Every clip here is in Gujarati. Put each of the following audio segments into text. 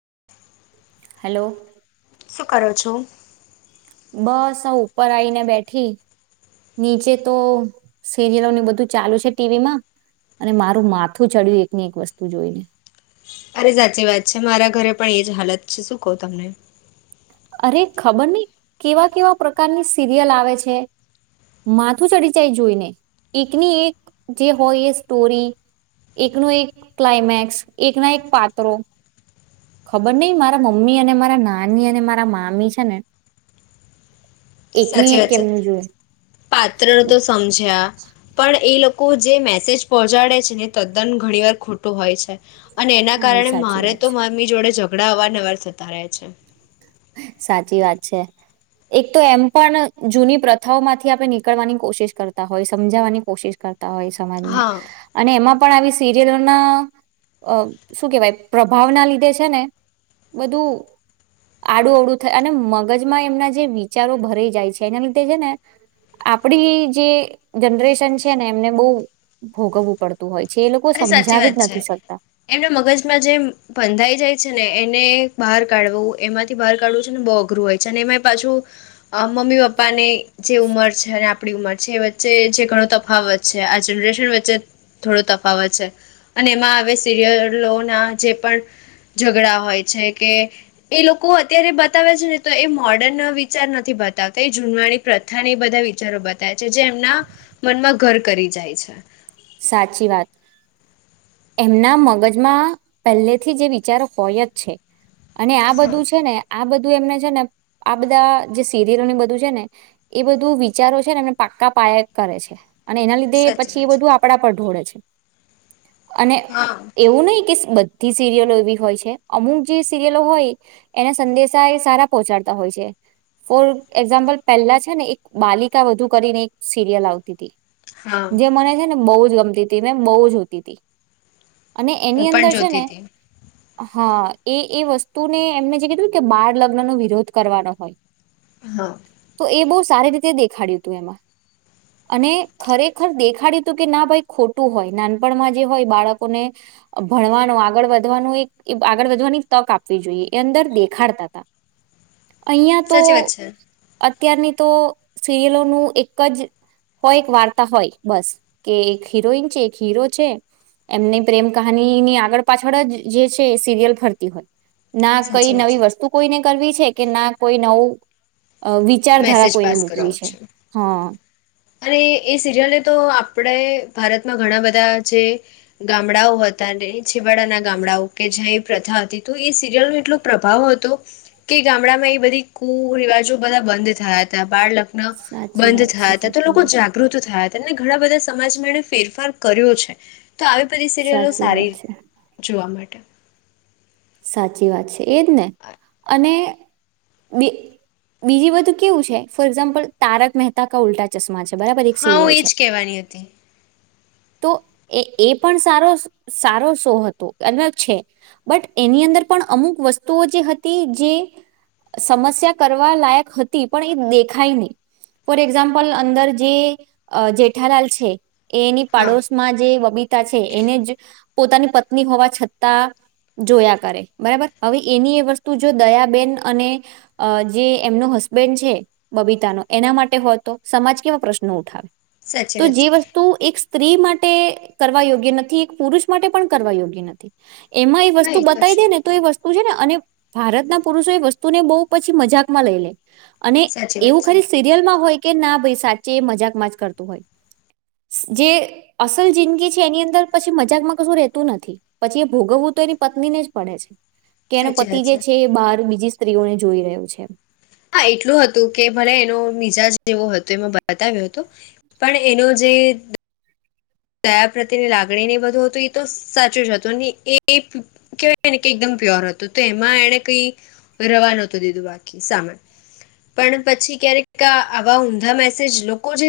[inaudible] હલો શું કરો છો બસ હ ઉપર આવીઈને બેઠી નીચે તો સિરિયલોની બધું ચાલુ છે ટીવી માં અને મારું માથું ચડ્યું એક ની એક વસ્તુ જોઈને અરે સાચી વાત છે મારા ઘરે પણ એ હાલત છે શું કહો તમને અરે ખબર નહી કેવા કેવા પ્રકારની સિરિયલ આવે છે માથું ચડી જાય જોઈને એકની એક જે હોય એ સ્ટોરી એકનો એક ક્લાયમેક્સ એકના એક પાત્રો ખબર નહિ મારા મમ્મી અને મારા નાની અને મારા મામી છે ને એકની સાચી એક વાત છે કેમનું જોય પાત્ર તો સમજ્યા પણ એ લોકો જે મેસેજ પહોંચાડે છે ને તદ્દન ઘણી વાર ખોટું હોય છે અને એના હા એ કારણે સાચી મારે વાત તો છે મ્મી જોડે જ ઘણા અવારનવાર થતા રહે છે સાચી વાત છે એક તો એમ પણ જૂની પ્રથાઓ માંથી આપડણે નીકળવાની કોશિશ કરતા હોય સમજાવાની કોશિશ કરતા હોય સમાજને હા અને એમાં પણ આવી સિરિયલોના શું કેહેવાય પ્રભાવના લીધે છે ને બધું આડું અડું થાય અને મગજમાં એમના જે વિચારો ભરાઈ જાય છે એના લીધે છે ને આપડી જે જનરેશન છે ને એમને બહુ ભોગવવું પડતું હોય છે એ લોકો અરે સાચી સમજાવી વાત જ છે નથી શકતા. એમના મગજમાં જે પંધાઈ જાય છે ને એને બહાર કાઢવું એમાંથી બહાર કાઢવું છે ને બહુ અઘરું હોય છે અને એમાં પાછું અ મમ્મી પપ્પાની જે ઉંમર છે ને આ આપણી ઉંમર છે એ વચ્ચે જે ઘણો તફાવત છે આ જનરેશન વચ્ચે થોડો તફ ફાવત છે અને એમાં હવે સિરિયલોના જે પણ ઝઘડા હોય છે કે એ લોકો અત્યારે બતાવે છે ને તો એ મોર્ડર્ન વિચાર નથી બતાવતા એ જૂનવાણી પ્રથા બધા વિચારો બતાવે. જે એમના મનમાં ઘર કરી જાય છે. સાચી વાત એમના મગજમાં પહેલેથી જ એ વિચારો હોય જ છે. અને આ બધું છે ને આ બ ધું અમને છે ને આ બધા જે સિરીયલો ને બધું છે ને એ બધું વિચારો છે ને એમને પાક્કા પાયા કરે છે. અને એના લીધે સાચી પછી એ વાત છે બધું પર ઢોળે છે. અને હા એવું નહી કે બધી સિરિયલો એવી હોય છે. અમુક જે સિરિયલો હોય એના સંદેશા એ સારા પહોંચાડતા હોય છે. ફોર એક્ઝામ્પલ પહેલા છે ને એક બાલિકા વધુ કરીને એક સિરિયલ આવતી તી. હા જે મને છેને બહુ જ ગમતી તી ને બહુ જ જોતી તી. અને એની હું પણ અંદર છે જોતી ને. હતી. હ એ એ વસ્તુને એમને જે કીધું કે બાળ લગ્ન નો વિરોધ કરવાનો હોય. હા. તો એ બઉ સારી રીતે દેખાડ્યું તું એમાં અને ખરેખર દેખાડ્યું તો કે ના ભાઈ ખોટું હોય નાનપણમાં જે હોય બાળકોને ભણવાનું આગળ વધવાનું એક આગળ વધવાની તક આપવી જોઈએ એ અંદર દેખાડતા હતા. અહિયાં તો સાચી વાત છે. અત્યારની તો સિરિયલોનું એક જ હોય એક વાર્તા હોય બસ કે એક હિરોઈન છે એક હીરો છે એમને પ્રેમ કહાની ની આગળ પાછળ જ જે છે સિરિયલ ફરતી હોય. ના કઈ સાચી વાત નવી છે. વસ્તુ કોઈને કરવી છે કે ના કોઈ નવું. અ વિચારધારા મેસેજ કોઈને પાસ મૂકવી કરાવું છે હા. અને એ સિરિયલને તો આપણે ભારતમાં ઘણા બધા જે ગામડાઓ હતા ને છેવાડાના ગામડાઓ કે જ્યાં એ પ્રથા હતી તો એ સિરિયલ ન એટલો પ્રભાવ હતો કે ગામડામાં એ બધી કુરિવાજો બધા બંધ થયા હતા બાળ લગ ન સાચી બંધ વાત છે થાત સાચી લોકો વાત છે જાગૃત થયા તે ન ઘણા બધા સમાજમાં એને ફેરફાર કર્યો છે. તો આવી બધી સિરિયલો સાચી સારી વાત છે જોવા માટ. [inaudible] સાચી વાત છે. એજ ને અને બી બીજી બધું કેવું છે ફોર એક્ઝામ્પલ તારક મહેતા કા ઉલ્ટા ચશ્મા છે. બરાબર એક હા હું સિરિયલ છે એજ કહેવાની હતી. તો એ એ પણ સારો સારો શો હતો અલગ છે બટ એની અંદર પણ અમુક વસ્તુઓ જે હતી જે સમસ્યા કરવા લાયક હતી પણ એ દેખાય નહી ફોર એક્ઝામ્પલ અંદર જે જેઠાલાલ છે એ હા. પાડોશમાં જે બબીતા છે એને જ પોતાની પત્ની હોવા છતાં જોયા કરે બરાબર હવે એની એ વસ્તુ જો દયાબેન અને જે એમનો હસબેન્ડ છે બબીતાનો એના માટે હોય તો સમાજ કેવા પ્રશ્નો ઉઠાવે સાચી તો વાત જે છે વસ્તુ એક સ્ત્રી માટે કરવા યોગ્ય નથી એક પુરુષ માટે પણ કરવા યોગ્ય નથી એમાં એ હા વસ્તુ તો બતાવી છે દે ને તો એ વસ્તુ વતુ છે ને અને ભારત ના પુરુષો એ વસ્તુનેહુ પછી મજાકમાં લઈ લે અને સાચી એવું વાત છે ખાલી સિરિયલમાં હોય કે ના ભાઈ સાચે એ મજાકમાં જ કરતું હોય જે અસલ જિંદગી છે એની અંદર પછી મજાકમાં કશું રહેતું નથી પછી એ ભોગવવું તો એની પત્નીને જ પડે છે કેને સાચી પતિ વાત જે છે એ બહાર બીજી સ્ત્રીઓને જોઈ રહ્યું છે હા એટલું તો એમાં બતાવ્યો હતો પણ એનો જે દયા પ્રત્યેની લાગણી ને બધું હતું એ તો સાચું જ હતું અને એ કહેવાયને કે એકદમ પ્યોર હતું તો એમાં એને કઈ રવા નહોતું દીધું બાકી સામે પણ પછી ક્યારેક આવા ઊંધા મેસેજ લોકો જે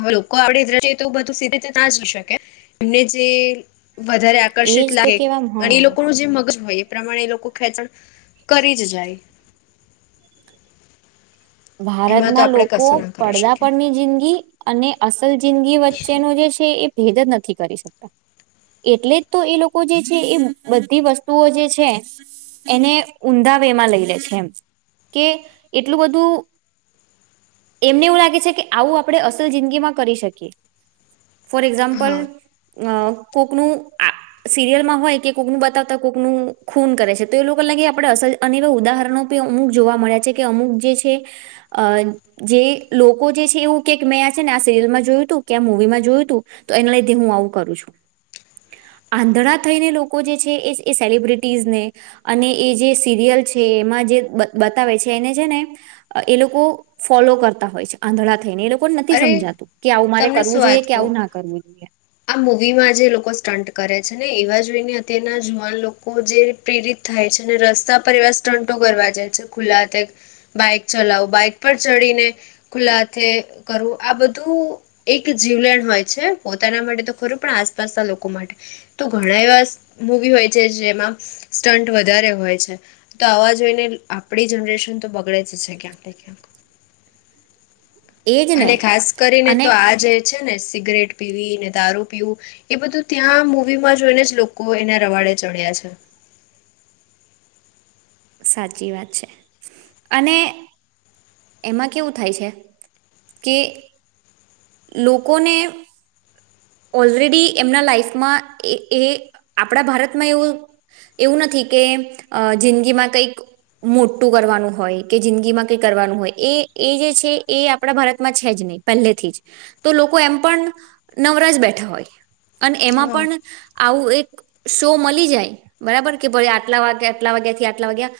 હવે લોકો આપડેએ તો બધું સીધી એમને જે વધારે આકર્ષિત એજ તો લાગે કેવા અને એ હા લોકો ન જે મગજ હોય એ પ્રમાણે લોકો ખેંચણ કરી જ જાય એમાં તો ભારતના આપણે લોકો કશું ના કરી પડદા શકીએ પરની જિંદગી અને અસલ જિંદગી વચ્ચેનું જે છે એ ભેદ જ નથી કરી શકતા એટલે જ તો એ લોકો જે છે એ બધી વસ્તુઓ જે છે એને ઊંધા વેમાં લઈ લે છે એમ કે એટલું બધું એમને એવું લાગે છે કે આવું આપડણે અસલ જિંદગીમાં કરી શકીએ ફોર એક્ઝામ્પલ હા અ કોકનું આ સિરિયલમાં હોય કે કોકનું બતાવતા કોકનું ખૂન કરે છે તો એ લોકો લાગે આપડણે અવા ઉદાહરણો પણી અમુક જોવા મળ્યા છે કે અમુક જે છે અ જે લોકો જે છે એવું કે મેં આ છે ને આ સિરિયલમાં જોયું હતું કે આ મુવીમાં જોયું હતું તો એના લીધે હું આવું કરું છું આંધળ થઈને લોકો જે છે એ સેલિબ્રિટીઝને અને એ જે સિરિયલ છે એમાં જે બતાવે છે એને છે ને એ લોકો ફોલો કરતા હોય છે આંધળા થઈને એ લોકો અરે તમને શું વાત કે કહું આવું ના કરવું જોઈએ આ મુૂવીમાં જે લોકો સ્ટન્ટ કરે છે છે ને એવા જોઈને અત્યારના જુવાન લોકો જે પ્રેરિત થાય છે ને રસ્તા પર એવા સ્ટંટો કરવા જાય છે ખુલ્લા હાથે બાઈક ચલાવો બાઈક પર ચડીને ખુલ્લા હાથે કરું આ બધું એક જીવલેણ હોય છે પોતાના માટે તો ખરું પણ આસપાસના લોકો માટે તો ઘણા એવા મૂવી હોય છે જેમાં સ્ટન્ટ વધારે હોય છે તો આવા જોઈને આપણી જનરેશન તો બગડે જ છે ક્યાંક ને ક્યાંક એજ અને ને ખાસ કરીને તો અને આ જે છે ને સિગરેટ પીવી ને દારૂ પીવું એ બધું ત્યાં મૂવીમાં જોઈને જ લોકો એના રવાડે ચડ્યા છે સાચી વાત છે અને એમાં કેવું થાય છે કે લોકોને ઓલરેડી એમના લાાઈફમાં એ આપણા ભારતમાં એવું એવું નથી કે જિંદગીમાં કંઈક મોટું કરવાનું હોય કે જિંદગીમાં કંઈક કરવાનું હોય એ એ જે છે એ આપણા ભારતમાં છે જ નહીં પહેલેથી જ તો લોકો એમ પણ નવરાજ બેઠા હોય અને એમાં હા પણ આવું એક શો મળી જાય બરાબર કે ભ આટલા વાગ્યા આટલા વાગ્યા થી આટલા વાગ્યા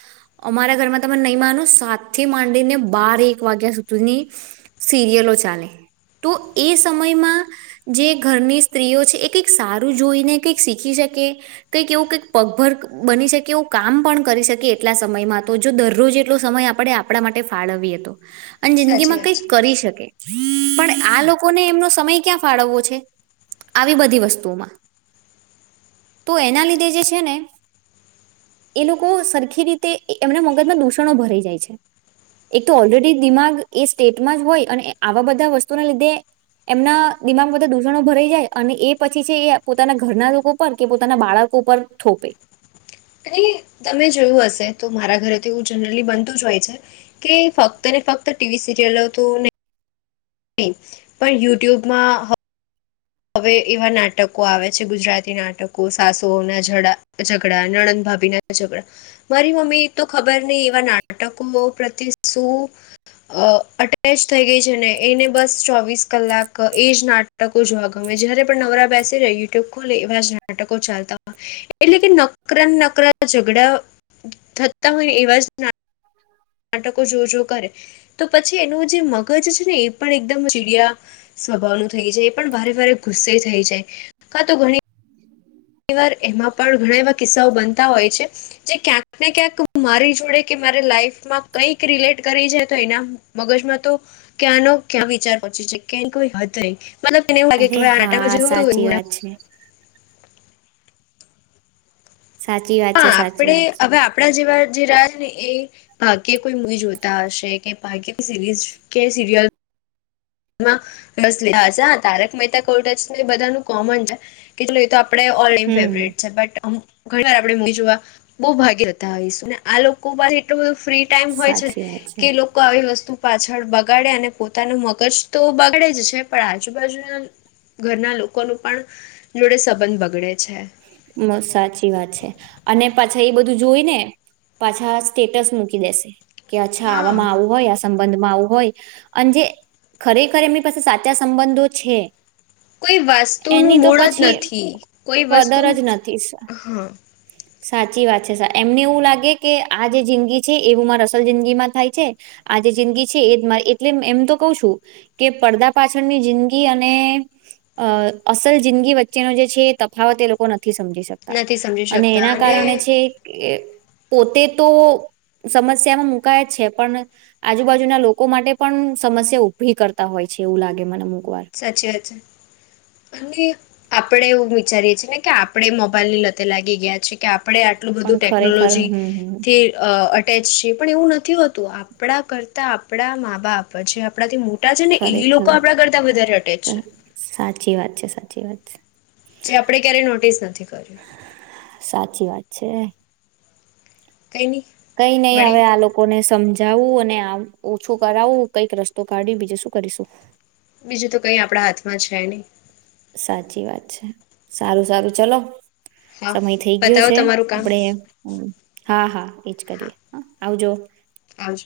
અમારા ઘરમાં તમે નહીં માનો સાથે માંડીને બાર એક વાગ્યા સુધીની સિરિયલો ચાલે તો એ સમયમાં જે ઘરની સ્ત્રીઓ છે એ કંઈક સારું જોઈને કઈક શીખી શકે કંઈક એવું કઈક પગભર બની શકે એવું કામ પણ કરી શકે એટલા સમયમાં તો જો દરરોજ એટલો સમય આપણે આપણા માટે ફાળવીએ તો અને જિંદગી સાચી માં વાત કંઈક છે. કરી શકે પણ આ લોકો ને એમનો સમય ક્યાં ફળો આવી બધી વસ્તુમાં. તો એના લીધે જે છે ને એ લોકો સરખી રીતે એમના મગજમાં દૂષણો ભરાઈ જાય છે. એક તો ઓલરેડી દિમાગ એ સ્ટેટમાં જ હોય. અને આવા બધા વસ્તુના લીધે એમના. દિમાગ બધા દૂષણો ભરાઈ જાય. અને એ પછી છે. એ પોતાના ઘરના લોકો પર કે પોતાના બાળકો પર થોપે. અને તમે જોયું હશે તો મારા ઘરે તો એવું જનરલી બનતું જ હોય છે. કે ફક્ત ને ફક્ત ટીવી સિરિયલો તો નહી. નહી પણ યુટ્યુબમાં. હવે એવા નાટકો આવે છે. ગુજરાતી નાટકો સાસુઓના ઝઘડા, નણંદ ભાભી ના ઝઘડા. મારી મમ્મી તો ખબર નહી એવા નાટકો પ્રત્યે શું અટેચ થઈ ગઈ છે ને એને બસ ચોવીસ કલાક એજ નાટકો જોવા. ગમે જયારે પણ નવરા બેસે જ યુટ્યુબ ખોલે એવા જ નાટકો ચાલતા હોય એટલે કે નકરા નકરા ઝઘડા થતા હોય ને એવા જ. નાટકો જો જો કરે તો પછી એનું જે મગજ છે ને એ. પણ એકદમ ચીડિયા સ્વભાવનું. થઈ જાય પણ વારે વારે ગુસ્સે થઈ જાય. કા તો ઘણી ઘણી વાર એમાં પણ ઘણા એવા કિસ્સાઓ બનતા હોય છે. જે ક્યાંકને ક્યાંક મારી જોડે કે મારે લાઈફમાં કંઈક રિલેટ કરી છે તો એના મગજમાં તો ક્યાંનો ક્યાં વિચાર પહોચી શકે. અરે હા સાચી વાત છે [inaudible] સાચી વાત હા છે સાચી આપણેે વાત છે હવે આપણા જેવા જે રાજ. એ ભાગ્ય કોઈ મૂવી જોતા હશે કે ભાગ્ય સિરીઝ કે સિરિયલ. બ હ તારક મહેતા કોટ એ બધાનું કોમન છે. કેટ તો આપણે ઓલ ટમ હમ ફેવરેટ છે. બટ ઘણી વાર આપણેે મ જોવા બહુ ભાગ્યતા આવીશું ને આ લોકો પાસે એટલું બધું. ફ્રી ટાઈમ હોય છે ને સાચી વાત કે લોકો આવી વસ્તુ. પાછળ બગાડે અને પોતાનું મગજ. તો બગડે જ છે પણ આજુબાજુના ઘરના લોકો ન પણ જોડે સંબંધ બગડે છે. બ સાચી વાત છે. અને પાછા એ બધું જોઈ ને પાછા સ્ટેટસ મૂકી દેશે. કે અચ્છા હા આવામાં આવું હોય આ. સંબંધમાં આવું હોય અને જે ખરેખર એમની પાસે સાચા સંબંધો છે. કોઈ વાસ્તુ નું એની તો મૂળ જ પછી નથી. કોઈ વસ્તુ કદર જ નથી હા. સાચી વાત છે સા એમને એવું લાગે કે આ જે જિંદગી છે એવું મારે અસલ જિંદગી માં થાય છે આ જે જિંદગી છે. એ જ મારી એટલે એમ તો કહ છું કે પડદા પાછળની જિંદગી અને અ અસલ જિંદગી વચ્ચેનો જે છે. હાવા તે લોકો નથી. નથી સમજી શકતા. નથી સમજી અને શકતા એના કારણે છે. પોતે તો સમસ્યામાં મુકાય જ છે. પણ આજુબાજુના લોકો માટે પણ સમસ્યા ઉઊભી કરતા હોય છે. એવું લાગે મને વાર સાચી વાત અને. આપડે એવું વિચારીએ છીએ ને કે આપડે મોબાઈલ ની લતે લાગી ગયા છે કે. આપણે આટલું બધું પણ ખરેખર ટેકનોલોજી હમ હમ થી અ. અટે છે પણ એવું નથી હોતું આપણા કરતા આપણા મા બાપ. જે આપણાથી મોટ છે ને એ ખરેખર લોકો આપણા ઘર. સાચી વાત છે. સાચી વાત છે. જે આપણે ક્યારેય નોટિસ નથી કર્યું સાચી વાત છે કઈ નહી કઈ નઈ હવે મળીએ આ લોકોને સમજ જવું અને ઓછું કરાવું કંઈક રસ્તો કાઢી બીજે શું કરીશું. બીજું તો કઈ આપણા હાથમાં છે નહી. સાચી વાત છે સારું સારું ચલો હા સમય થઈ ગયો બતાવો છે તમારું કામ આપડે હા હા એજ કરીએ હ. આવ જો. હજ.